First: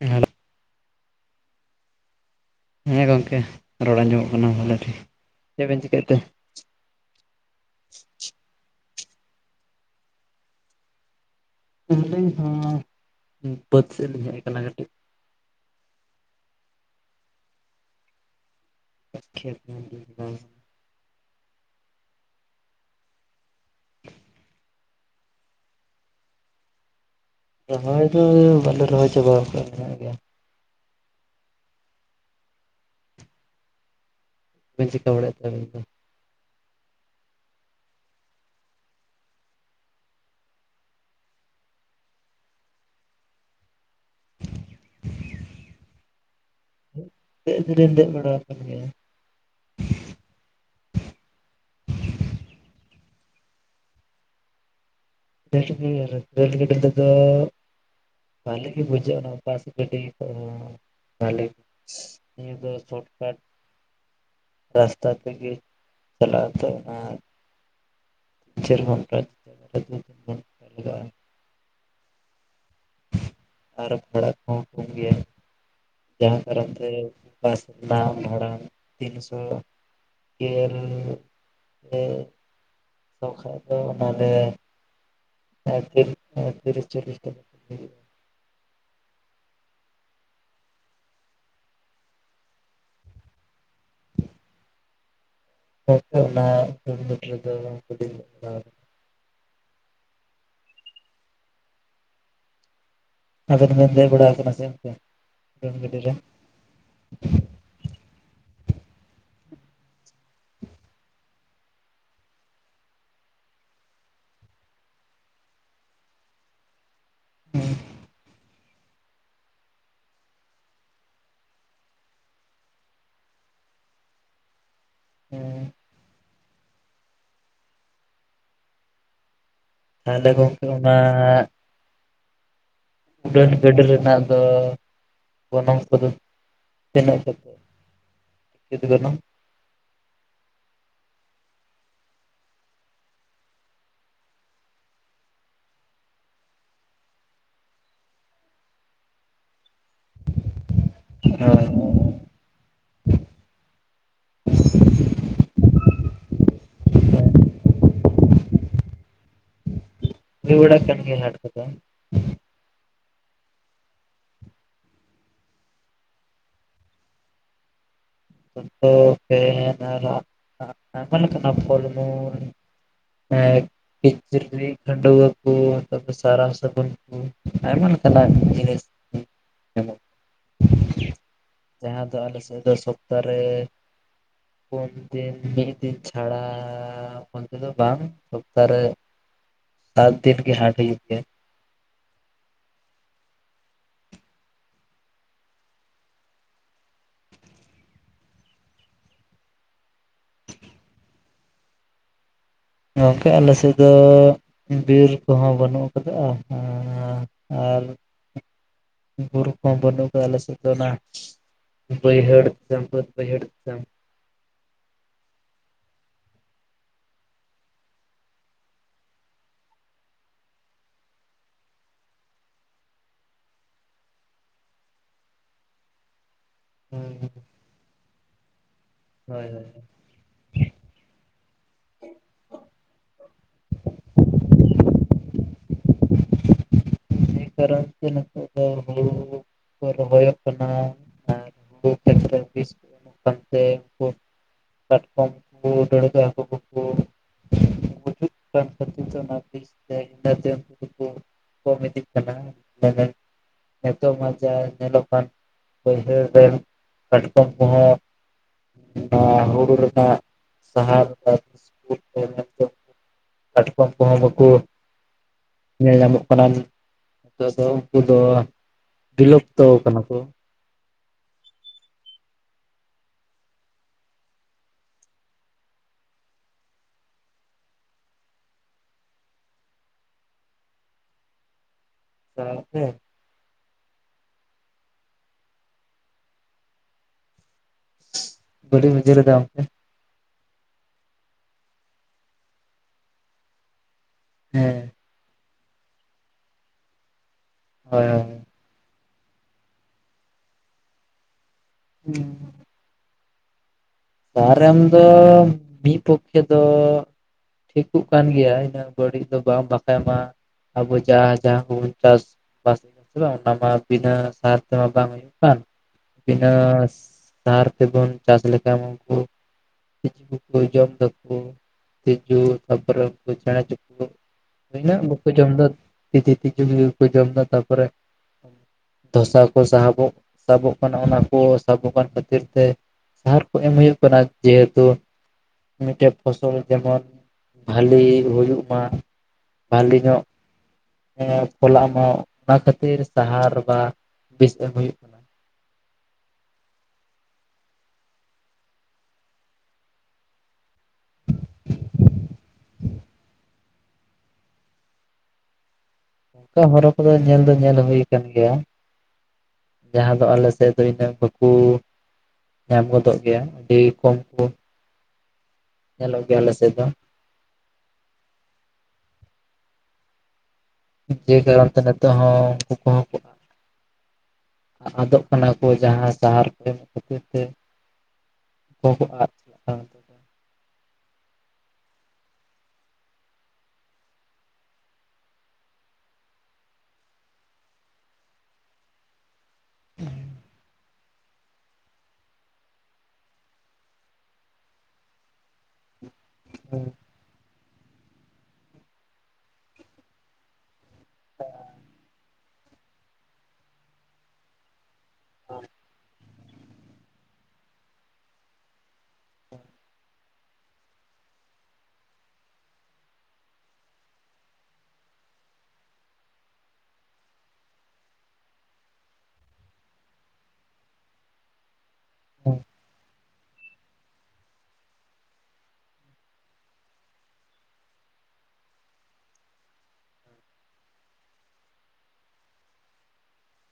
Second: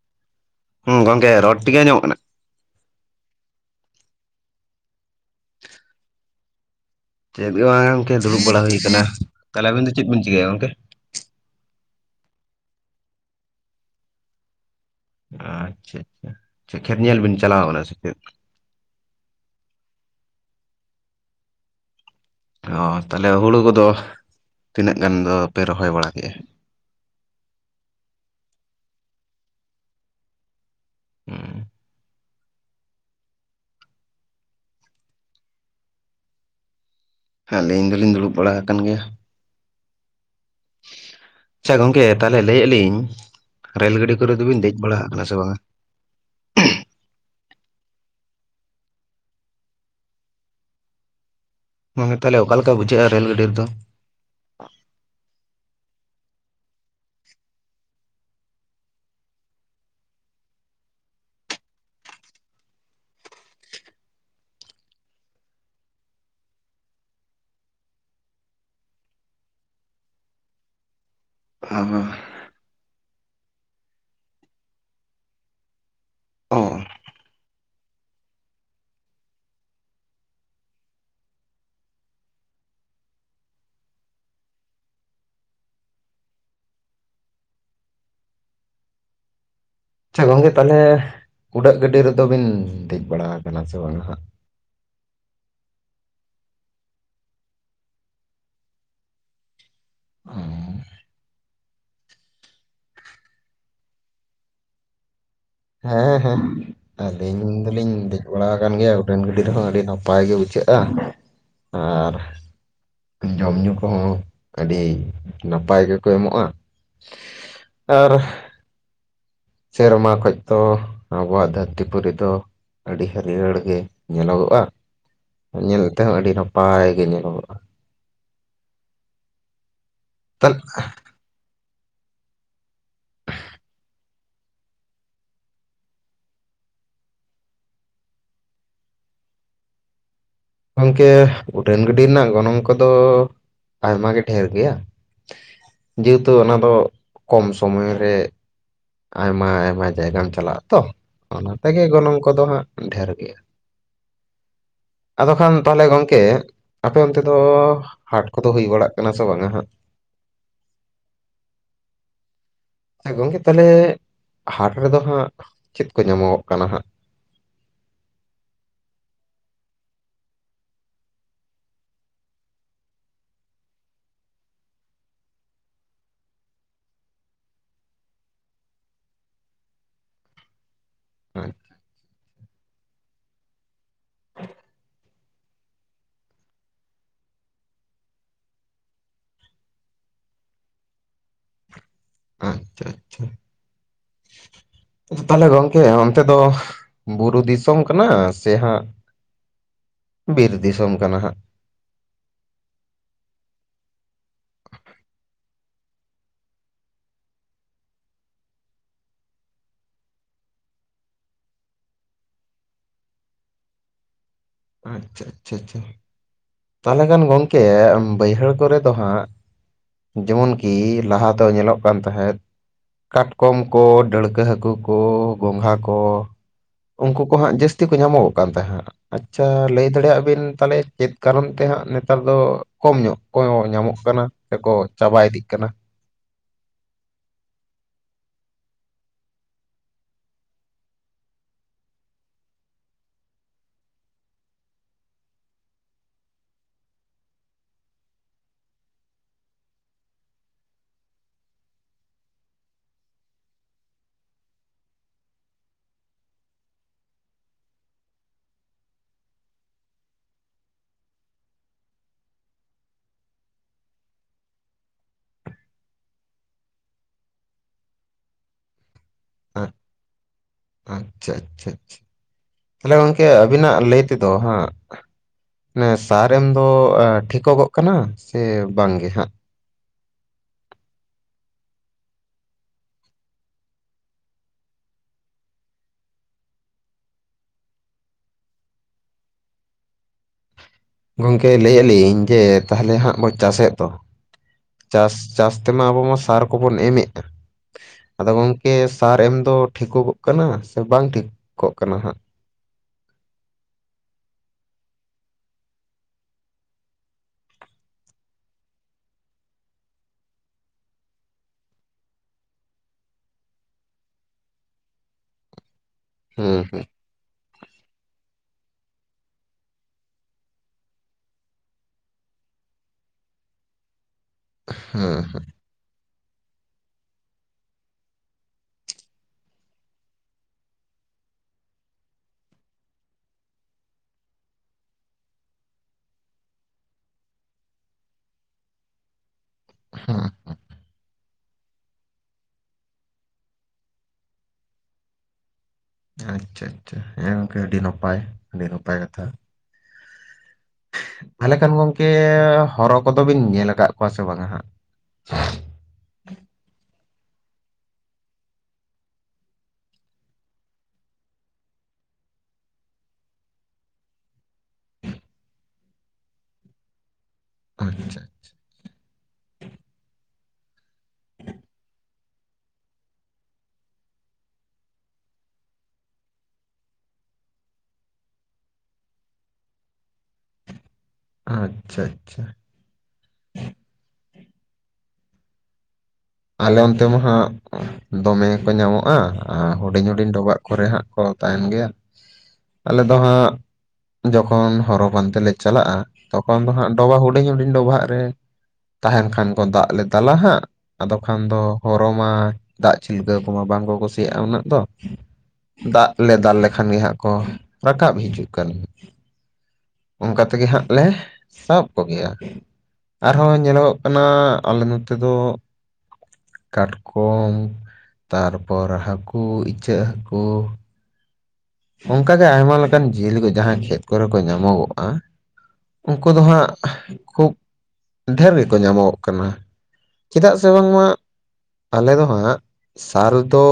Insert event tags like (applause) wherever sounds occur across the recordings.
Hello. ᱦᱩᱸ ᱜᱚᱢᱠᱮ ᱨᱚᱲ ᱴᱤᱠᱜᱮ ᱟᱸᱡᱚᱢᱚᱜ ᱠᱟᱱᱟ? ᱦᱮᱸ ᱜᱚᱢᱠᱮ ᱨᱚᱲ ᱟᱸᱡᱚᱢᱚᱜ ᱠᱟᱱᱟ ᱵᱷᱟᱞᱮ ᱴᱷᱤᱠ ᱪᱮᱫ ᱵᱤᱱ ᱪᱤᱠᱟᱹᱭᱮᱛ ᱛᱮ? ᱪᱮᱫ ᱜᱮ ᱵᱟᱝ ᱜᱚᱢᱠᱮ ᱫᱩᱲᱩᱵ ᱵᱟᱲᱟ ᱦᱩᱭ ᱠᱟᱱᱟ, ᱛᱟᱦᱚᱞᱮ ᱟᱵᱤᱱ ᱫᱚ ᱪᱮᱫ ᱵᱤᱱ ᱪᱤᱠᱟᱹᱭᱼᱟ ᱜᱚᱢᱠᱮ? ᱟᱹᱞᱤᱧ ᱦᱚᱸ ᱵᱟᱹᱫᱽ ᱥᱮᱫ ᱞᱤᱧ ᱦᱮᱡ ᱠᱟᱱᱟ ᱠᱟᱹᱴᱤᱡ᱾ ᱟᱪᱪᱷᱟ ᱟᱪᱪᱷᱟ ᱪᱮᱫ ᱠᱷᱮᱛ ᱧᱮᱞ ᱵᱤᱱ ᱪᱟᱞᱟᱣ ᱠᱟᱱᱟ ᱥᱮ ᱪᱮᱫ? (unintelligible) ᱚ ᱛᱟᱦᱚᱞᱮ ᱦᱩᱲᱩ ᱠᱚᱫᱚ ᱛᱤᱱᱟᱹᱜ ᱜᱟᱱ ᱫᱚᱯᱮ ᱨᱚᱦᱚᱭ ᱵᱟᱲᱟ ᱠᱮᱜᱼᱟ? ᱨᱚᱦᱚᱭ ᱫᱚ ᱵᱟᱞᱮ ᱨᱚᱦᱚᱭ ᱪᱟᱵᱟᱣᱠᱟᱜᱼᱟ ᱢᱮᱱᱟᱜ ᱜᱮᱭᱟ᱾ ᱩᱸ᱾ ᱵᱤᱱ ᱪᱤᱠᱟ ᱵᱟᱲᱟᱭᱮᱛ ᱛᱮ ᱟᱵᱮᱱ ᱫᱚ? ᱟᱹᱞᱤᱧ ᱫᱚᱞᱤᱧ ᱫᱩᱲᱩᱵ ᱵᱟᱲᱟ ᱠᱟᱱ ᱜᱮᱭᱟ᱾ ᱟᱪᱪᱷᱟ ᱜᱚᱢᱠᱮ ᱛᱟᱦᱚᱞᱮ ᱞᱟᱹᱭ ᱟᱹᱞᱤᱧ ᱨᱮᱹᱞ ᱜᱟᱹᱰᱤ ᱠᱚᱨᱮ ᱫᱚᱵᱤᱱ ᱫᱮᱡ ᱵᱟᱲᱟ ᱠᱟᱱᱟ ᱥᱮ ᱵᱟᱝᱟ? ᱫᱮᱡ ᱫᱚᱞᱤᱧ ᱫᱮᱡ ᱵᱟᱲᱟ ᱠᱟᱱ ᱜᱮᱭᱟ᱾ ᱜᱚᱝᱠᱮ ᱛᱟᱦᱚᱞᱮ ᱚᱠᱟ ᱞᱮᱠᱟ ᱵᱩᱡᱷᱟᱹᱜᱼᱟ ᱨᱮᱞ ᱜᱟᱹᱰᱤ ᱨᱮᱫᱚ? (unintelligible) ᱨᱮᱞ‌ ᱜᱟᱹᱰᱤ ᱨᱮᱫᱚ ᱵᱷᱟᱞᱮ ᱜᱮ ᱵᱩᱡᱷᱟᱹᱜᱼᱟ ᱱᱚᱣᱟ ᱵᱟᱥ ᱜᱟᱹᱰᱤ ᱠᱷᱚᱡ ᱦᱚᱸ ᱵᱷᱟᱞᱮ᱾ ᱱᱤᱭᱟᱹ ᱫᱚ ᱥᱚᱴᱠᱟᱴ ᱨᱟᱥᱛᱟ ᱛᱮᱜᱮ ᱪᱟᱞᱟᱜ ᱟᱛᱚ ᱚᱱᱟ ᱪᱮᱫ (unintelligible) ᱞᱟᱜᱟᱜᱼᱟ᱾ ᱦᱳᱭ᱾ ᱟᱨ ᱵᱷᱟᱲᱟ ᱠᱚ ᱠᱚᱢ ᱜᱮᱭᱟ᱾ ᱡᱟᱦᱟᱸ ᱚ ᱠᱟᱨᱚᱱᱛᱮ ᱵᱟᱥ ᱨᱮᱱᱟᱜ ᱵᱷᱟᱲᱟ ᱛᱤᱱᱥᱚ (unintelligible) ᱥᱚ ᱠᱷᱟᱡ ᱫᱚ ᱚᱱᱟ ᱛᱮ ᱟᱨ (unintelligible) ᱟᱨ ᱛᱤᱨᱤᱥ ᱪᱚᱞᱞᱤᱥ ᱜᱟᱱ ᱦᱩᱭᱩᱜ ᱟᱪᱪᱷᱟ ᱜᱚᱢᱠᱮ ᱛᱟᱦᱚᱞᱮ ᱩᱰᱟᱹᱜ ᱜᱟᱹᱰᱤ ᱨᱮᱫᱚ ᱵᱤᱱ ᱫᱮᱡ ᱵᱟᱲᱟ ᱠᱟᱱᱟ ᱥᱮ ᱵᱟᱝ ᱦᱟᱸᱜ? ᱜᱚᱢᱠᱮ ᱚᱱᱟ ᱩᱰᱟᱹᱱ ᱜᱟᱹᱰᱤ ᱨᱮᱫᱚ ᱵᱟᱝ ᱵᱟᱹᱞᱤᱧ ᱫᱮᱡ ᱵᱟᱲᱟ ᱠᱟᱱᱟ᱾ ᱚᱸ᱾ ᱟᱵᱤᱱ ᱫᱚᱵᱤᱱ ᱫᱮᱡ ᱵᱟᱲᱟ ᱠᱟᱱᱟ ᱥᱮ ᱵᱟᱝ? ᱦᱮᱸ ᱦᱮᱸ ᱟᱞᱤᱧ ᱫᱚᱞᱤᱧ ᱫᱮᱡ ᱵᱟᱲᱟ ᱠᱟᱱ ᱜᱮᱭᱟᱭ ᱩᱴᱷᱟᱱ ᱜᱟᱹᱰᱤ ᱨᱮᱦᱚᱸ ᱟᱹᱰᱤ ᱱᱟᱯᱟᱭ ᱜᱮ ᱵᱩᱡᱷᱟᱹᱜᱼᱟ, ᱟᱨ ᱡᱚᱢ ᱧᱩ ᱠᱚᱦᱚᱸ ᱟᱹᱰᱤ ᱱᱟᱯᱟᱭ ᱜᱮᱠᱚ ᱮᱢᱚᱜᱼᱟ ᱾ ᱟᱨ ᱥᱮᱨᱢᱟ ᱠᱷᱚᱡ ᱫᱚ, ᱟᱵᱚᱣᱟᱜ ᱫᱷᱟᱹᱨᱛᱤ ᱯᱩᱨᱤ ᱫᱚ ᱟᱹᱰᱤ ᱦᱟᱹᱨᱭᱟᱹᱲ ᱜᱮ ᱧᱮᱞᱚᱜᱚᱜᱼᱟ ᱾ ᱧᱮᱞ ᱛᱮᱦᱚᱸ, ᱟᱹᱰᱤ ᱱᱟᱯᱟᱭ ᱜᱮ ᱧᱮᱞᱚᱜᱚᱜᱼᱟ ᱾ ᱟᱞᱮ ᱛᱟᱦᱚᱞᱮ ᱜᱮᱛᱚ ᱚᱱᱟ ᱩᱰᱟᱹᱱ ᱜᱟᱹᱰᱤ ᱨᱮᱱᱟᱜ ᱫᱚ, ᱜᱚᱱᱚᱝ ᱠᱚᱫᱚ ᱛᱤᱱᱟᱹᱜ ᱠᱟᱛᱮ? ᱪᱮᱫ ᱪᱤᱠᱟᱹᱭ ᱱᱟᱢ, ᱜᱚᱝᱠᱮ ᱩᱰᱟᱹᱱ ᱜᱟᱹᱰᱤ ᱨᱮᱱᱟᱜ ᱜᱚᱱᱚᱝ ᱠᱚᱫᱚ, ᱟᱭᱢᱟ ᱜᱮ ᱰᱷᱮᱨ ᱜᱮᱭᱟ ᱾ ᱡᱮᱦᱩᱛᱩ ᱚᱱᱟ ᱫᱚ, ᱠᱚᱢ ᱥᱚᱢᱚᱭ ᱨᱮ ᱾ ᱟᱭᱢᱟ ᱟᱭᱢᱟ ᱡᱟᱭᱜᱟᱢ ᱪᱟᱞᱟᱜᱼᱟ ᱛᱚ, ᱚᱱᱟ ᱦᱳᱭ ᱛᱮᱜᱮ ᱜᱚᱱᱚᱝ ᱠᱚᱫᱚ ᱦᱟᱸᱜ ᱰᱷᱮᱨ ᱜᱮᱭᱟ ᱾ (unintelligible) (inaudible) ᱟᱫᱚ ᱠᱷᱟᱱ ᱛᱟᱦᱚᱞᱮ ᱜᱚᱝᱠᱮ, ᱟᱯᱮ ᱚᱱᱛᱮ ᱫᱚ ᱦᱟᱴ ᱠᱚᱫᱚ ᱦᱳᱭ ᱵᱟᱲᱟᱜ ᱠᱟᱱᱟ, ᱥᱮ ᱵᱟᱝᱟ ᱦᱟᱸᱜ ᱾ ᱦᱳᱭ ᱵᱟᱲᱟᱜ ᱠᱟᱱ ᱜᱮᱭᱟ ᱦᱟᱴ ᱠᱚᱫᱚ᱾ ᱦᱮ ᱜᱚᱝᱠᱮ ᱛᱟᱦᱚᱞᱮ, ᱦᱟᱴ ᱨᱮᱫᱚ ᱦᱟᱸᱜ ᱪᱮᱫ ᱠᱚ ᱧᱟᱢᱚᱜᱚᱜ ᱠᱟᱱᱟ ᱦᱟᱸᱜ ᱾ (unintelligible) (inaudible) (unintelligible) (unintelligible) ᱠᱤᱪᱤᱨᱤᱡ ᱠᱚ (inaudible) (unintelligible) ᱟᱭᱢᱟ ᱞᱮᱠᱟᱱᱟᱜ ᱡᱤᱱᱤᱥ ᱯᱟᱨᱥᱤ ᱧᱟᱢᱚᱜ ᱠᱟᱱᱟ᱾ ᱟᱪᱪᱷᱟ ᱡᱟᱦᱟᱸ ᱫᱚ, ᱟᱞᱮ ᱥᱮᱫ ᱫᱚ ᱥᱚᱯᱛᱟ ᱨᱮ ᱾ ᱯᱳᱱ ᱫᱤᱱ ᱢᱤᱫ ᱫᱤᱱ ᱪᱷᱟᱲᱟ ᱾ ᱚᱱᱛᱮ ᱫᱚ ᱵᱟᱝ, ᱥᱚᱯᱛᱟ ᱨᱮ ᱥᱟᱛᱫᱤᱱ ᱜᱮ ᱦᱟᱴ ᱦᱳᱭᱩᱜ ᱛᱟᱦᱮᱱᱟᱟ ᱾ ᱟᱪᱪᱷᱟ ᱟᱪᱪᱷᱟ, ᱛᱟᱦᱚᱞᱮ ᱜᱚᱝᱠᱮ ᱚᱱᱛᱮ ᱫᱚ ᱾ ᱵᱩᱨᱩ ᱫᱤᱥᱚᱢ ᱠᱟᱱᱟ ᱥᱮ, ᱦᱟᱸᱜ ᱵᱤᱨ ᱫᱤᱥᱚᱢ ᱠᱟᱱᱟ ᱦᱟᱸᱜ? ᱜᱚᱝᱠᱮ ᱟᱞᱮ ᱥᱮᱫ ᱫᱚ ᱵᱤᱨ ᱠᱚᱦᱚᱸ ᱵᱟᱹᱱᱩᱜ ᱠᱟᱫᱟ ᱟᱨ ᱟᱨ ᱵᱩᱨᱩ ᱠᱚ ᱵᱟᱹᱱᱩᱜ ᱟᱠᱟᱫᱟ ᱟᱞᱮ ᱥᱮᱫ ᱫᱚ ᱚᱱᱟ ᱾ ᱵᱟᱹᱭᱦᱟᱹᱲ ᱪᱟᱢᱯᱟᱫ ᱵᱟᱹᱭᱦᱟᱹᱲ ᱪᱟᱢ ᱟᱪᱪᱷᱟ, ᱟᱪᱪᱷᱟ, ᱟᱪᱪᱷᱟ ᱾ ᱛᱟᱦᱚᱞᱮ ᱠᱷᱟᱱ ᱜᱚᱢᱠᱮ, ᱵᱟᱹᱭᱦᱟᱹᱲ ᱠᱚᱨᱮ ᱫᱚ ᱦᱟᱸᱜ ᱾ ᱡᱮᱢᱚᱱᱠᱤ, ᱞᱟᱦᱟ ᱫᱚ ᱧᱮᱞᱚᱜ ᱠᱟᱱ ᱛᱟᱦᱮᱸᱫ ᱾ ᱠᱟᱴᱠᱚᱢ ᱠᱚ ᱰᱟᱹᱲᱠᱟᱹ ᱦᱟᱹᱠᱩ ᱠᱚ, ᱜᱚᱝᱜᱷᱟ ᱠᱚ᱾ ᱩᱱᱠᱩ ᱠᱚ ᱦᱟᱸᱜ, ᱡᱟᱹᱥᱛᱤ ᱠᱚ ᱧᱟᱢᱚᱜ ᱚᱜ ᱠᱟᱱ ᱛᱟᱦᱮᱸᱜ, ᱦᱳᱭ ᱟᱪᱪᱷᱟ ᱦᱳᱭ ᱞᱟᱹᱭ ᱫᱟᱲᱮᱭᱟᱜ ᱟᱵᱤᱱ ᱛᱟᱦᱚᱞᱮ ᱪᱮᱫ ᱠᱟᱨᱚᱱ ᱛᱮ ᱦᱟᱸᱜ ᱱᱮᱛᱟᱨ ᱫᱚ, ᱠᱚᱢ ᱧᱚᱜ ᱠᱚ ᱧᱟᱢᱚᱜ ᱠᱟᱱᱟ ᱥᱮᱠᱚ ᱪᱟᱵᱟ ᱤᱫᱤᱜ ᱠᱟᱱᱟ‍᱾ ᱱᱤᱛ ᱠᱟᱨᱚᱱ ᱛᱮ ᱱᱤᱛᱚᱜ ᱫᱚ, ᱦᱩᱲᱩ ᱠᱚ ᱨᱚᱦᱚᱭᱚᱜ ᱠᱟᱱᱟ ᱟᱨ (unintelligible) (unintelligible) ᱠᱟᱴᱠᱚᱢ ᱠᱚ, ᱰᱟᱹᱲᱠᱟᱹ ᱦᱟᱹᱠᱳ ᱠᱚ᱾ (unintelligible) (unintelligible) (unintelligible) (unintelligible) ᱠᱚᱢ ᱤᱫᱤᱜ ᱠᱟᱱᱟ᱾ ᱛᱟᱦᱚᱞᱮ ᱚᱱᱟ ᱡᱟᱦᱟ ᱧᱮᱞᱚᱜ ᱠᱟᱱ, ᱵᱟᱹᱭᱦᱟᱹᱲ ᱨᱮᱱ ᱠᱟᱴᱠᱚᱢ ᱠᱚᱦᱚᱸ ᱚᱱᱟ ᱦᱳᱲᱳ ᱞᱮᱠᱟ ᱥᱟᱦᱟᱨ ᱯᱟᱪ ᱢᱤᱫ ᱛᱮ ᱱᱮ (inaudible) (unintelligible) ᱠᱟᱴᱠᱚᱢ ᱠᱚ ᱦᱚᱸ ᱵᱟᱠᱩ ᱧᱮᱞ ᱧᱟᱢᱚᱜ ᱠᱟᱱᱟ ᱱᱤᱛᱜ ᱫᱚ, ᱩᱱᱠᱩ ᱫᱚ ᱵᱤᱞᱚᱯᱛᱚ ᱟᱸ, ᱠᱟᱱᱟ ᱠᱚ᱾ ᱟᱪᱪᱷᱟ ᱟᱪᱪᱷᱟ ᱟᱪᱪᱷᱟ, ᱛᱟᱦᱚᱞᱮ ᱜᱚᱝᱠᱮ ᱟᱹᱵᱤᱱᱟᱜ ᱞᱟᱹᱭ ᱛᱮᱫᱚ ᱦᱟᱸᱜ᱾ ᱱᱮᱥ ᱥᱟᱨ ᱮᱢ ᱫᱚ ᱴᱷᱤᱠᱚᱜᱚᱜ ᱠᱟᱱᱟ ᱥᱮ ᱵᱟᱝ ᱜᱮ ᱦᱟᱸᱜ? ᱟ ᱦᱮᱸ᱾ ᱵᱟᱹᱲᱤᱡ ᱢᱤᱡᱤᱨ ᱨᱮ ᱫᱟᱢᱢᱮ᱾ ᱜᱚᱝᱠᱮ ᱞᱟᱹᱭᱭᱴᱟ ᱞᱤᱧ ᱡᱮ ᱛᱟᱦᱚᱞᱮ ᱦᱟᱸᱜ ᱵᱚᱱ ᱪᱟᱥᱮᱫ ᱫᱚ᱾ ᱦᱮᱸ᱾ ᱪᱟᱥ ᱪᱟᱥ ᱛᱮᱢᱟ ᱟᱵᱚ ᱢᱟ ᱥᱟᱨ ᱠᱚᱵᱚᱱ ᱮᱢᱮᱫ ᱫᱚ ᱦᱳᱭ ᱦᱳᱭ ᱟᱫᱚ ᱜᱚᱝ ᱠᱮ ᱥᱟᱨ ᱮᱢ ᱫᱚ ᱴᱷᱤᱠᱚᱜᱚᱜ ᱠᱟᱱᱟ ᱥᱮ ᱵᱟᱝ ᱴᱷᱤᱠᱚᱜ ᱠᱟᱱᱟ ᱦᱟᱸᱜ᱾ ᱥᱟᱨ ᱮᱢ ᱫᱚ ᱢᱤᱫ ᱯᱚᱠᱠᱷᱮ ᱫᱚ ᱴᱷᱤᱠᱩᱜ ᱠᱟᱱ ᱜᱮᱭᱟ ᱤᱱᱟᱹ ᱵᱟᱹᱲᱤᱡ ᱫᱚ ᱵᱟᱝ ᱵᱟᱠᱷᱟᱡ ᱵᱟᱝ ᱾ ᱟᱵᱚ ᱡᱟᱦᱟᱸ ᱡᱟᱦᱟᱸ ᱠᱚᱵᱚᱱ ᱪᱟᱥ ᱵᱟᱥ ᱮᱫᱟ ᱚᱱᱟ ᱢᱟ ᱵᱤᱱᱟᱹ ᱥᱟᱨ ᱛᱮᱢᱟ ᱵᱟᱝ ᱦᱩᱭᱩᱜ ᱠᱟᱱ᱾ ᱵᱤᱱᱟᱹ ᱦᱩᱸ ᱦᱩᱸ ᱥᱟᱨ ᱛᱮᱵᱚᱱ ᱪᱟᱥ ᱞᱮᱠᱷᱟᱱ ᱩᱱᱠᱩ ᱛᱤᱡᱩ ᱠᱚᱠᱚ ᱡᱚᱢ ᱫᱟᱠᱩ ᱛᱤᱡᱩ ᱛᱟᱯᱚᱨᱮ ᱩᱱᱠᱩ ᱪᱮᱬᱮ ᱪᱟᱠᱩ᱾ ᱦᱩᱭᱱᱟ ᱩᱱᱠᱩ ᱦᱩᱸ ᱠᱩᱠᱚ ᱦᱩᱸ ᱡᱚᱢᱫᱟ ᱛᱤᱛᱤ ᱛᱤᱡᱩ ᱵᱟᱠᱚ ᱡᱚᱢᱫᱟ ᱛᱟᱨᱯᱚᱨᱮ ᱫᱷᱚᱥᱟ ᱠᱚ ᱥᱟᱦᱟᱚᱵᱚᱜ ᱥᱟᱵᱚᱜ ᱠᱟᱱᱟ ᱚᱱᱟ ᱠᱚ ᱥᱟᱵᱚᱜ ᱠᱟᱱ ᱠᱷᱟᱹᱛᱤᱨ ᱛᱮ ᱥᱟᱦᱟᱨ ᱠᱚ ᱮᱢ ᱦᱳᱭᱳᱜ ᱠᱟᱱᱟ ᱡᱮᱦᱮᱛᱩ ᱢᱤᱫᱴᱮᱱ ᱯᱷᱚᱥᱚᱞ ᱡᱮᱢᱚᱱ ᱵᱷᱟᱞᱤ ᱦᱩᱭᱩᱜ ᱢᱟ᱾ ᱵᱷᱷᱟᱞᱤ ᱦᱩᱸ ᱧᱚᱜ ᱯᱷᱚᱞᱟᱜ ᱮᱢᱚᱜ ᱚᱱᱟ ᱠᱷᱟᱹᱛᱤᱨ ᱥᱟᱦᱟᱨ ᱵᱟ ᱵᱮᱥ ᱮᱢ ᱦᱩᱭᱩᱜ ᱠᱟᱱᱟ ᱟᱪᱪᱷᱟ ᱟᱪᱪᱷᱟ, ᱦᱮᱸ ᱜᱚᱝᱠᱮ ᱟᱹᱰᱤ ᱱᱟᱯᱟᱭ ᱟᱹᱰᱤ ᱱᱟᱯᱟᱭ ᱠᱟᱛᱷᱟ᱾ ᱛᱟᱦᱚᱞᱮ ᱠᱷᱟᱱ ᱜᱚᱝᱠᱮ ᱦᱚᱨᱚ ᱠᱚᱫᱚ ᱵᱤᱱ ᱧᱮᱞ ᱟᱠᱟᱜ ᱠᱚᱣᱟ ᱥᱮ ᱵᱟᱝᱟ ᱦᱟᱸᱜ? ᱚᱱᱠᱟ ᱦᱚᱨᱚ ᱠᱚᱫᱚ ᱧᱮᱞ ᱫᱚ ᱧᱮᱞ ᱦᱩᱭ ᱠᱟᱱ ᱜᱮᱭᱟ। ᱡᱟᱦᱟᱸ ᱫᱚ ᱟᱞᱮ ᱥᱮᱫ ᱫᱚ ᱤᱱᱟᱹ ᱵᱟᱹᱠᱩ ᱧᱟᱢ ᱜᱚᱫᱚᱜ ᱜᱮᱭᱟ ᱟᱹᱰᱤ ᱠᱚᱢ ᱠᱚ ᱧᱮᱞᱚᱜ ᱜᱮᱭᱟ ᱟᱞᱮ ᱥᱮᱫ ᱫᱚ᱾ ᱟᱪᱪᱷᱟ ᱟᱪᱪᱷᱟ᱾ ᱡᱮ ᱠᱟᱨᱚᱱᱛᱮ ᱱᱤᱛᱚᱜ ᱦᱚᱸ ᱩᱱᱠᱩ ᱠᱚᱦᱚ ᱠᱚ (unintelligible) ᱟᱫᱚᱜ ᱠᱟᱱᱟ ᱠᱚ ᱡᱟᱦᱟᱸ ᱥᱟᱦᱟᱨ ᱠᱚ ᱠᱷᱟᱹᱛᱤᱨ ᱛᱮ᱾ ᱦᱚᱸ ᱦᱚᱸ ᱟᱫ᱾ ᱪᱟᱞᱟᱜ ᱠᱟᱱᱟ ᱱᱤᱛᱚᱜ ᱫᱚ ᱟᱪᱪᱷᱟ ᱟᱪᱪᱷᱟ᱾ ᱟᱞᱮ ᱚᱱᱛᱮ ᱢᱟ ᱦᱟᱸᱜ ᱫᱚᱢᱮ ᱠᱚ ᱧᱟᱢᱚᱜ-ᱟ ᱟᱨ ᱦᱩᱰᱤᱧ ᱦᱩᱰᱤᱧ ᱰᱚᱵᱟᱜ ᱠᱚᱨᱮ ᱦᱟᱸᱜ᱾ ᱠᱚ ᱛᱟᱦᱮᱱ ᱜᱮᱭᱟ᱾ ᱟᱞᱮ ᱫᱚ ᱦᱟᱸᱜ ᱡᱚᱠᱷᱚᱱ ᱦᱚᱨᱚ ᱯᱟᱱᱛᱮ ᱞᱮ ᱪᱟᱞᱟᱜ-ᱟ ᱛᱚᱠᱷᱚᱱ ᱫᱚ ᱦᱟᱸᱜ ᱦᱮᱸ ᱰᱚᱵᱷᱟ ᱦᱩᱰᱤᱧ ᱦᱩᱰᱤᱧ ᱰᱚᱵᱷᱟᱜ ᱨᱮ ᱛᱟᱦᱮᱱ ᱠᱷᱟᱱ ᱠᱚ ᱫᱟᱜ ᱞᱮ ᱫᱟᱞᱟ ᱦᱟᱸᱜ᱾ ᱟᱫᱚ ᱠᱷᱟᱱ ᱫᱚ ᱦᱚᱨᱚ ᱢᱟ ᱫᱟᱜ ᱪᱷᱤᱞᱠᱟᱹᱣ ᱠᱚᱢᱟ ᱵᱟᱝ ᱠᱚ ᱠᱩᱥᱤᱭᱟᱜ-ᱟ ᱩᱱᱟᱹᱜ ᱫᱚ᱾ ᱫᱟᱜ ᱞᱮ ᱫᱟᱞ ᱞᱮᱠᱷᱟᱱ ᱜᱮ ᱦᱟᱸᱜ ᱠᱚ ᱨᱟᱠᱟᱵ ᱦᱤᱡᱩᱜ ᱠᱟᱱ᱾ (inaudible) ᱚᱱᱠᱟ ᱛᱮᱜᱮ ᱦᱟᱸᱜ ᱞᱮ ᱥᱟᱵ ᱠᱚᱜᱮᱭᱟ᱾ ᱟᱨᱦᱚᱸ ᱧᱮᱞᱚᱜᱚᱜ ᱠᱟᱱᱟ ᱟᱞᱮ ᱱᱚᱛᱮ ᱫᱚ ᱠᱟᱴᱠᱚᱢ ᱛᱟᱨᱯᱚᱨ ᱦᱟᱹᱠᱩ ᱤᱪᱟᱹᱜ ᱦᱟᱹᱠᱩ᱾ ᱚᱝᱠᱟᱜᱮ ᱦᱮᱸ ᱟᱭᱢᱟ ᱞᱮᱠᱟᱱ ᱡᱤᱭᱟᱹᱞᱤ ᱠᱚ ᱡᱟᱦᱟᱸ ᱠᱷᱮᱛ ᱠᱚᱨᱮ ᱠᱚ ᱧᱟᱢᱚᱜᱚᱜ-ᱟ᱾ ᱩᱱᱠᱩ ᱫᱚ ᱦᱟᱸᱜ ᱠᱷᱩᱵ ᱰᱷᱮᱨ ᱜᱮᱠᱚ ᱧᱟᱢᱚᱜᱚᱜ ᱠᱟᱱᱟ᱾ ᱪᱮᱫᱟᱜ ᱥᱮ ᱵᱟᱝᱢᱟ ᱟᱞᱮ ᱫᱚ ᱦᱟᱸᱜ ᱥᱟᱨ ᱫᱚ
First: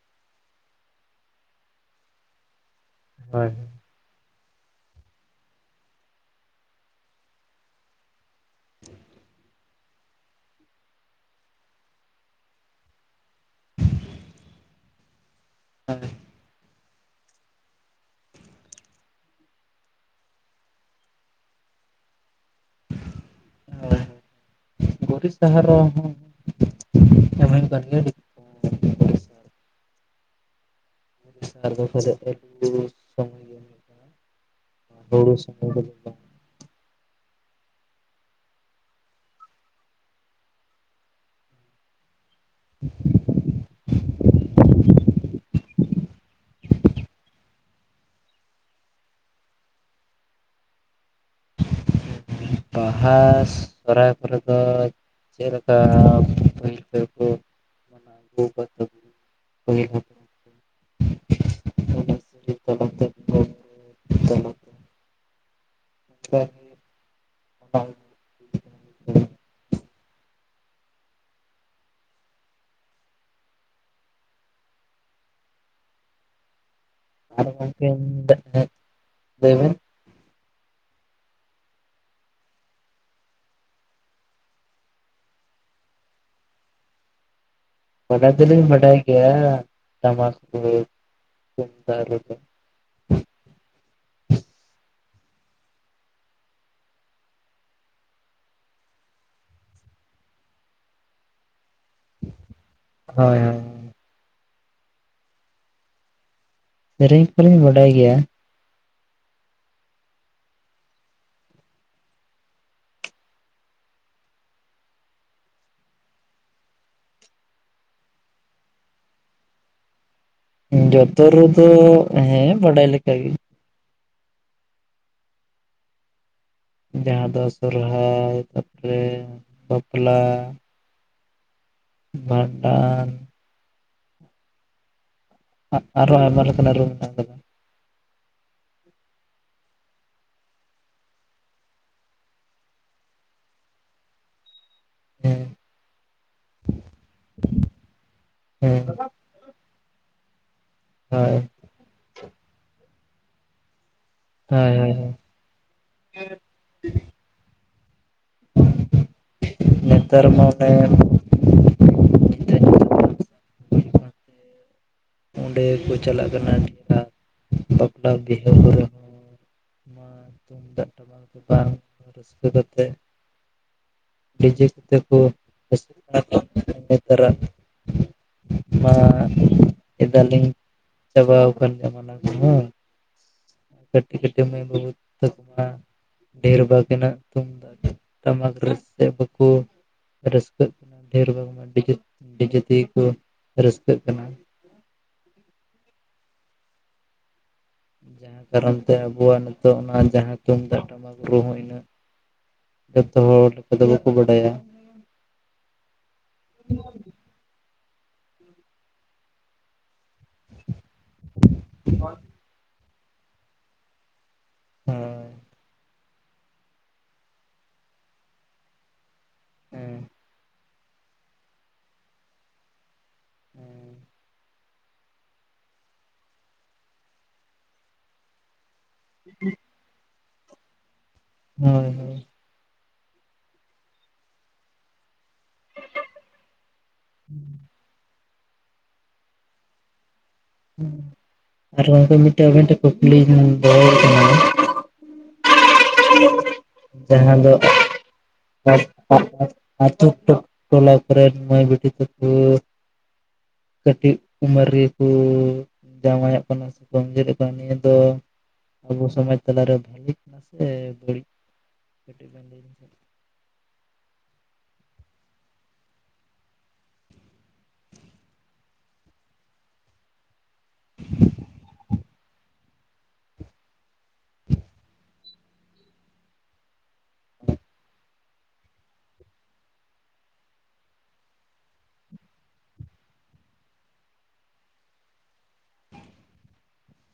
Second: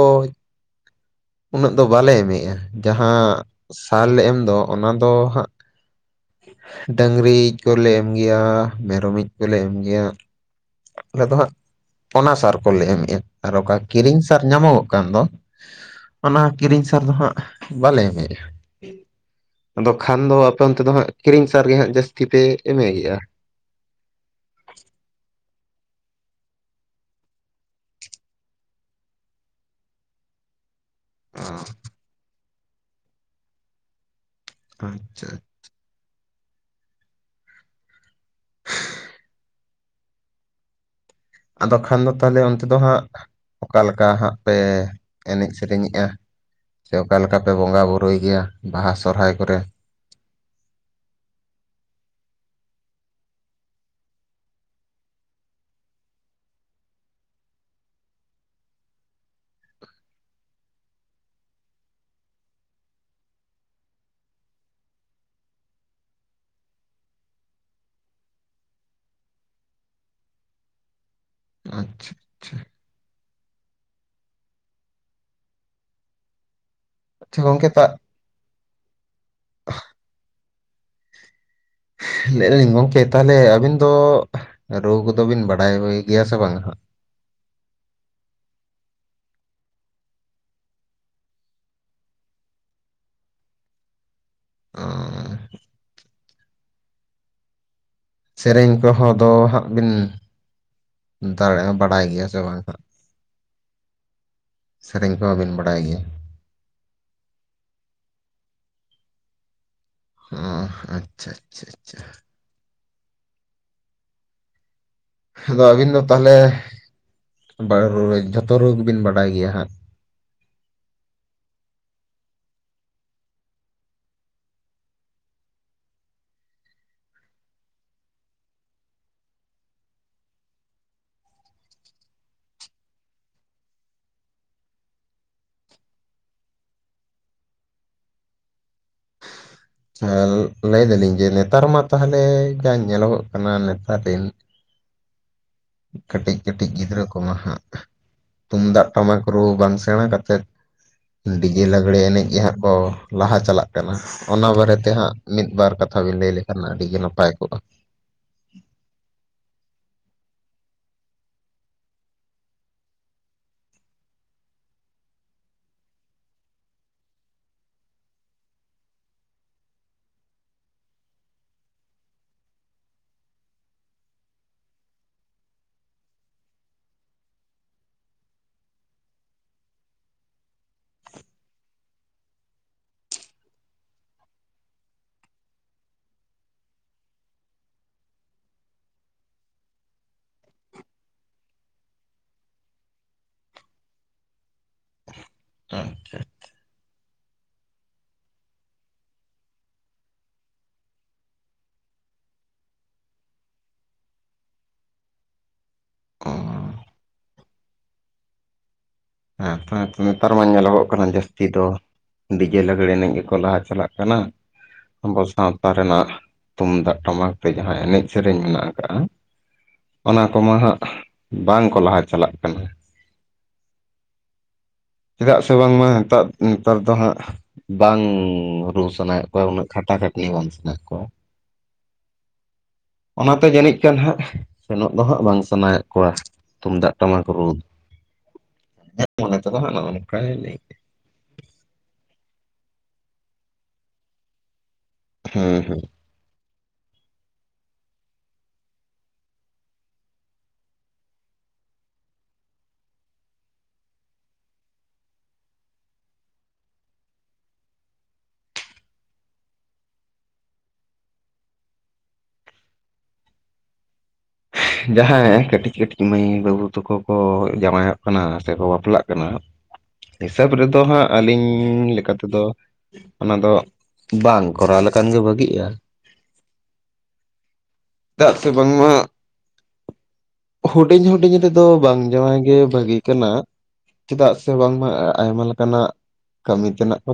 ᱩᱱᱟᱹᱜ ᱫᱚ ᱵᱟᱞᱮ ᱮᱢᱮᱜ-ᱟ, ᱡᱟᱦᱟᱸ ᱦᱳᱭ ᱦᱳᱭ ᱥᱟᱨ ᱮᱢ ᱫᱚ ᱚᱱᱟ ᱫᱚ ᱦᱟᱸᱜ ᱰᱟᱹᱝᱨᱤ ᱤᱡ ᱠᱚᱞᱮ ᱮᱢ ᱜᱮᱭᱟ ᱢᱮᱨᱚᱢ ᱤᱡ ᱠᱚᱞᱮ ᱮᱢ ᱜᱮᱭᱟ᱾ ᱟᱞᱮ ᱫᱚ ᱦᱟᱸᱜ ᱚᱱᱟ ᱥᱟᱨ ᱠᱚᱞᱮ ᱮᱢᱮᱜᱼᱟ ᱟᱨ ᱚᱠᱟ ᱠᱤᱨᱤᱧ ᱥᱟᱨ ᱧᱟᱢᱚᱜᱚᱜ ᱠᱟᱱ ᱫᱚ, ᱚᱱᱟ ᱠᱤᱨᱤᱧ ᱥᱟᱨ ᱫᱚ ᱦᱟᱸᱜ ᱵᱟᱞᱮ ᱮᱢᱮᱜᱼᱟ᱾ ᱟᱫᱚ ᱠᱷᱟᱱ ᱫᱚ ᱟᱯᱮ ᱚᱱᱛᱮ ᱫᱚ ᱦᱟᱸᱜ ᱠᱤᱨᱤᱧ ᱥᱟᱨ ᱜᱮ ᱦᱟᱸᱜ ᱡᱟᱹᱥᱛᱤ ᱯᱮ ᱮᱢᱮ ᱜᱮᱼᱟ? ᱦᱚᱭ ᱦᱚᱭ ᱜᱩᱨᱤᱜ ᱥᱟᱦᱟᱨ ᱦᱚᱸ (unintelligible) ᱜᱩᱨᱤᱡ ᱚ ᱱᱮᱛᱟᱨ ᱫᱚ ᱯᱟᱞᱮ ᱟᱹᱞᱩ ᱥᱚᱢᱚᱭ ᱜᱮ ᱦᱩᱭᱩᱜ ᱠᱟᱱᱟ ᱟᱪᱪᱷᱟ ᱦᱩᱲᱩ (unintelligible) ᱦᱩᱲᱩ ᱫᱚ ᱵᱟᱝ ᱟᱫᱚ ᱠᱷᱟᱱ ᱫᱚ ᱛᱟᱦᱚᱞᱮ ᱚᱱᱛᱮ ᱫᱚ ᱦᱟᱸᱜ ᱚᱠᱟ ᱞᱮᱠᱟ ᱦᱟᱸᱜ ᱯᱮ ᱮᱱᱮᱡ ᱥᱮᱨᱮᱧᱮᱜᱼᱟ ᱥᱮ ᱚᱠᱟ ᱞᱮᱠᱟᱯᱮ ᱵᱚᱸᱜᱟ ᱵᱩᱨᱩᱭ ᱜᱮᱭᱟ ᱵᱟᱦᱟ ᱥᱚᱦᱚᱨᱟᱭ ᱠᱚᱨᱮ? ᱵᱟᱦᱟ ᱥᱚᱦᱚᱨᱟᱭ ᱠᱚᱨᱮ ᱫᱚ ᱪᱮᱜ ᱞᱮᱠᱟ ᱯᱟᱹᱦᱤᱞ ᱠᱚᱨᱮ ᱠᱩ ᱢᱟᱱᱟᱣ ᱟᱹᱜᱩ (unintelligible) ᱯᱟᱹᱦᱤᱞ ᱦᱟᱯᱲᱟᱢ ᱠᱚ ᱚᱱᱟ (unintelligible) ᱛᱮᱠᱚ (unintelligible) (unintelligible) ᱦᱩᱭᱩᱜ (unintelligible) ᱟᱪᱪᱷᱟ ᱟᱪᱪᱷᱟ᱾ ᱟᱪᱪᱷᱟ ᱟᱫᱚ ᱛᱟ ᱜᱚᱝᱠᱮ ᱢᱮᱱᱮᱜ ᱛᱟᱦᱮᱸᱜ ᱞᱟᱹᱭ ᱵᱮᱱ? ᱞᱟᱹᱭ ᱞᱤᱧ ᱜᱚᱝᱠᱮ ᱛᱟᱦᱚᱞᱮ ᱟᱹᱵᱤᱱ ᱫᱚ ᱨᱩ ᱠᱚᱫᱚ ᱵᱤᱱ ᱵᱟᱰᱟᱭ ᱵᱟᱲᱟ ᱜᱮᱭᱟ ᱥᱮ ᱵᱟᱝ ᱦᱟᱸᱜ? ᱵᱟᱰᱟᱭ ᱫᱚ ᱞᱤᱧ ᱵᱟᱰᱟᱭ ᱜᱮᱭᱟ ᱴᱟᱢᱟᱠ ᱨᱩ ᱛᱩᱢᱫᱟᱜ ᱨᱩ ᱫᱚ᱾ ᱚᱸᱻ ᱥᱮᱨᱮᱧ ᱠᱚᱦᱚᱸ ᱫᱚ ᱦᱟᱸᱜ ᱵᱤᱱ, ᱫᱟᱲᱮ ᱵᱟᱵᱟᱭ ᱜᱮᱭᱟ ᱥᱮ ᱵᱟᱝ ᱦᱟᱸᱜ? ᱦᱳᱭ ᱦᱳᱭ ᱥᱮᱨᱮᱧ ᱠᱚᱢᱟ ᱵᱤᱱ ᱵᱟᱰᱟᱭ ᱜᱮᱭᱟ, ᱥᱮᱨᱮᱧ ᱠᱚ ᱞᱤᱧ ᱵᱟᱰᱟᱭ ᱜᱮᱭᱟ᱾ ᱚ ᱟᱪᱪᱷᱟ ᱟᱪᱪᱷᱟ ᱟᱪᱪᱷᱟ᱾ ᱟᱫᱚ ᱟᱹᱵᱤᱱ ᱫᱚ ᱛᱟᱦᱚᱞᱮ ᱵᱟᱝᱨᱩ ᱨᱮ ᱡᱷᱚᱛᱚ ᱨᱩ ᱜᱮ ᱵᱤᱱ ᱵᱟᱰᱟᱭ ᱜᱮᱭᱟ ᱦᱟᱸᱜ? ᱡᱚᱛᱚ ᱨᱩᱫᱚ ᱦᱮᱸ ᱵᱟᱰᱟᱭ ᱞᱮᱠᱟ ᱜᱮ᱾ ᱡᱟᱦᱟᱸ ᱫᱚ ᱥᱚᱨᱦᱟᱭ ᱛᱟᱯᱚᱨᱮ ᱵᱟᱯᱞᱟ ᱵᱷᱟᱸᱰᱟᱱ ᱟ ᱟᱨᱚ ᱟᱭᱢᱟ ᱞᱮᱠᱟᱱᱟᱜ ᱨᱩ ᱢᱮᱱᱟᱜ ᱟᱠᱟᱫᱟ᱾ ᱟᱨ ᱞᱟᱹᱭ ᱫᱟᱞᱤᱧ ᱡᱮ ᱱᱮᱛᱟᱨ ᱢᱟ ᱛᱟᱦᱚᱞᱮ ᱡᱟ ᱧᱮᱞᱚᱜᱚᱜ ᱠᱟᱱᱟ ᱱᱮᱛᱟᱨ ᱨᱤᱱ ᱦᱮᱸ ᱠᱟᱹᱴᱤᱜ ᱠᱟᱹᱴᱤᱜ ᱜᱤᱫᱽᱨᱟᱹ ᱠᱚᱢᱟ ᱦᱟᱸᱜ ᱦᱳᱭ ᱛᱩᱢᱫᱟᱜ ᱴᱟᱢᱟᱠ ᱨᱩ ᱵᱟᱝ ᱥᱮᱬᱟ ᱠᱟᱛᱮᱜ ᱦᱳᱭ ᱰᱤᱡᱮ ᱞᱟᱜᱽᱲᱮ ᱮᱱᱮᱡ ᱜᱮ ᱦᱟᱸᱜ ᱠᱚ ᱞᱟᱦᱟ ᱪᱟᱞᱟᱜ ᱠᱟᱱᱟ ᱚᱱᱟ ᱵᱟᱨᱮᱛᱮ ᱦᱳᱭ ᱦᱳᱭ ᱦᱟᱸᱜ ᱢᱤᱫ ᱵᱟᱨ ᱠᱟᱛᱷᱟ ᱵᱤᱱ ᱞᱟᱹᱭ ᱞᱮᱠᱷᱟᱱ ᱱᱟᱜ ᱟᱹᱰᱤ ᱜᱮ ᱱᱟᱯᱟᱭ ᱠᱚᱜᱼᱟ? ᱱᱮᱛᱟᱨ ᱢᱟ ᱚᱱᱮ ᱧᱤᱫᱟᱹ ᱧᱩᱛ ᱟᱠᱟᱱ ᱚᱸᱰᱮ ᱠᱚ ᱪᱟᱞᱟᱜ ᱠᱟᱱᱟ ᱢᱮᱞᱟ ᱵᱟᱯᱞᱟ ᱵᱤᱦᱟᱹ ᱠᱚᱨᱮ ᱦᱚᱸ ᱱᱚᱭᱟ ᱛᱩᱢᱫᱟᱜ ᱴᱟᱢᱟᱠ ᱛᱮ ᱵᱟᱝ ᱨᱟᱹᱥᱠᱟᱹ ᱠᱟᱛᱮᱜ ᱰᱤᱡᱮ ᱠᱚᱮᱛ ᱠᱚ (unintelligible) ᱢᱟ ᱦᱟᱸᱜ ᱮᱫᱟ ᱞᱤᱧ ᱪᱟᱵᱟᱣ ᱠᱟᱱ ᱜᱮᱭᱟ ᱢᱟᱱᱟ ᱠᱚᱦᱚᱸ ᱠᱟᱹᱴᱤᱜ ᱠᱟᱹᱴᱤᱜ ᱢᱟᱹᱭ ᱵᱟᱵᱩ ᱛᱟᱠᱚᱣᱟᱜ ᱰᱮᱲ ᱵᱷᱟᱜᱽᱱᱟᱜ ᱛᱩᱢᱫᱟᱜ ᱴᱟᱢᱟᱠ ᱨᱟᱹᱥᱠᱟ. ᱵᱟᱹᱠᱩ ᱨᱟᱹᱥᱠᱟᱹᱜ ᱠᱟᱱᱟ ᱰᱷᱮᱨ ᱵᱟᱝᱢᱟ ᱰᱤᱡᱮ ᱰᱤᱡᱮ ᱛᱮᱜᱮ ᱠᱚ ᱨᱟᱹᱥᱠᱟᱹᱜ ᱠᱟᱱᱟ᱾ ᱟᱪᱪᱷᱟ᱾ ᱡᱟᱦᱟᱸ ᱠᱟᱨᱚᱱ ᱛᱮ ᱟᱵᱚᱣᱟᱜ ᱱᱤᱛᱚᱜ ᱚᱱᱟ ᱡᱟᱦᱟᱸ ᱛᱩᱢᱫᱟᱜ ᱴᱟᱢᱟᱠ ᱨᱩᱦᱚᱸ ᱤᱱᱟᱹᱜ ᱡᱚᱛᱚ ᱦᱚᱲ ᱞᱮᱠᱟ ᱫᱚ ᱵᱟᱠᱚ ᱵᱟᱰᱟᱭᱟ᱾ ᱚ (unintelligible) ᱱᱮᱛᱟᱨ ᱢᱟ ᱧᱮᱞᱚᱜᱚᱜ ᱠᱟᱱᱟ ᱡᱟᱹᱥᱛᱤ ᱫᱚ ᱰᱤᱡᱮ ᱞᱟᱹᱜ, ᱮᱱᱮᱡ ᱜᱮᱠᱚ ᱞᱟᱦᱟ ᱪᱟᱞᱟᱜ ᱠᱟᱱᱟ ᱟᱵᱚ ᱦᱳᱭ ᱥᱟᱶᱛᱟ ᱨᱮᱱᱟᱜ ᱛᱩᱢᱫᱟᱜ ᱴᱟᱢᱟᱠ ᱛᱮ ᱡᱟᱦᱟᱸ ᱮᱱᱮᱡ ᱥᱮᱨᱮᱧ ᱢᱮᱱᱟᱜ ᱟᱠᱟᱜ-ᱟ ᱦᱮᱸ ᱚᱱᱟ ᱠᱚᱢᱟ ᱦᱟᱸᱜ ᱵᱟᱝᱠᱚ ᱞᱟᱦᱟ ᱪᱟᱞᱟᱜ ᱠᱟᱱᱟ᱾ ᱦᱩᱸ᱾ ᱪᱮᱫᱟᱜ ᱥᱮ ᱵᱟᱝᱢᱟ ᱱᱮᱛᱟᱜ ᱱᱮᱛᱟᱨ ᱫᱚ ᱦᱟᱸᱜ ᱵᱟᱝ ᱨᱩ ᱥᱟᱱᱟᱭᱮᱫ ᱠᱚᱣᱟ ᱩᱱᱟᱹᱜ᱾ ᱠᱷᱟᱴᱟ ᱠᱷᱟᱴᱱᱤ ᱵᱟᱝ ᱥᱟᱱᱟᱭᱮᱫ ᱠᱚᱣᱟ᱾ ᱦᱳᱭ ᱦᱳᱭ᱾ ᱚᱱᱟᱛᱮ ᱡᱟᱹᱱᱤᱡ ᱠᱟᱱ ᱦᱟᱸᱜ ᱥᱮᱱᱚᱜ ᱫᱚ ᱦᱟᱸᱜ ᱵᱟᱝ ᱥᱟᱱᱟᱭᱮᱫ ᱠᱚᱣᱟ ᱛᱩᱢᱫᱟᱜ ᱴᱟᱢᱟᱠ ᱨᱩ᱾ ᱤᱧᱟᱹᱜ ᱢᱚᱱᱮ ᱛᱮᱫᱚ ᱦᱟᱸᱜ ᱱᱚᱜ-ᱚ ᱱᱚᱝᱠᱟᱭ ᱞᱟᱹᱭᱮᱜ-ᱟ᱾ ᱦᱩᱸ, ᱟᱨ ᱩᱝᱠᱩ ᱢᱤᱫᱴᱮᱡ ᱢᱤᱫᱴᱮᱡ ᱠᱚ ᱠᱩᱠᱞᱤᱭᱮ ᱠᱟᱱᱟ ᱫᱚᱦᱚᱭᱮ ᱠᱟᱱᱟ᱾ ᱦᱩᱸ ᱦᱩᱸ᱾ ᱡᱟᱦᱟᱸ ᱫᱚ (unintelligible) ᱟᱨ ᱴᱩᱠ-ᱴᱟᱠ ᱴᱚᱞᱟ ᱠᱚᱨᱮᱱ ᱢᱟᱹᱭ ᱵᱤᱴᱤ ᱛᱟᱠᱩ᱾ ᱠᱟᱹᱴᱤᱡ ᱩᱢᱮᱹᱨ ᱨᱮᱜᱮᱠᱚᱻ ᱡᱟᱶᱟᱭᱚᱜ ᱠᱟᱱᱟ ᱥᱮ ᱟᱺᱜᱤᱨᱚᱜ ᱠᱟᱱᱟ, ᱱᱤᱭᱟᱹ ᱫᱚ ᱟᱵᱚ ᱥᱚᱢᱟᱡᱽ ᱛᱟᱞᱟᱨᱮ ᱵᱷᱟᱹᱜᱤ ᱥᱮ ᱵᱟᱹᱲᱤᱡ ᱠᱟᱹᱴᱤᱡ ᱵᱮᱱ ᱞᱟᱹᱭ ᱞᱮᱠᱷᱟᱡ᱾ ᱡᱟᱦᱟᱸᱭ ᱠᱟᱹᱴᱤᱡ ᱠᱟᱹᱴᱤᱡ ᱢᱟᱹᱭ ᱵᱟᱹᱵᱩ ᱛᱟᱠᱚ ᱠᱚ ᱡᱟᱶᱟᱭᱚᱜ ᱠᱟᱱᱟ ᱥᱮᱠᱚ ᱵᱟᱯᱞᱟᱜ ᱠᱟᱱᱟ᱾ (inaudible) ᱦᱤᱥᱟᱹᱵ ᱨᱮᱫᱚ ᱦᱟᱸᱜ ᱟᱹᱞᱤᱧ ᱞᱮᱠᱟᱛᱮ ᱛᱮᱫᱚ ᱚᱱᱟ ᱫᱚ ᱵᱟᱝ ᱠᱚᱨᱟᱣ ᱞᱮᱠᱷᱟᱱ ᱜᱮ ᱵᱷᱟᱹᱜᱤᱜ-ᱟ᱾ ᱪᱮᱫᱟᱜ ᱥᱮ ᱵᱟᱝᱢᱟ ᱦᱩᱰᱤᱧ ᱦᱩᱰᱤᱧ ᱨᱮᱫᱚ ᱵᱟᱝ ᱡᱟᱶᱟᱭ ᱜᱮ ᱵᱷᱟᱹᱜᱤ ᱠᱟᱱᱟ᱾ ᱪᱮᱫᱟᱜ ᱥᱮ ᱵᱟᱝᱢᱟ ᱟᱭᱢᱟ ᱞᱮᱠᱟᱱᱟᱜ ᱠᱟᱹᱢᱤ ᱛᱮᱱᱟᱜ ᱠᱚ᱾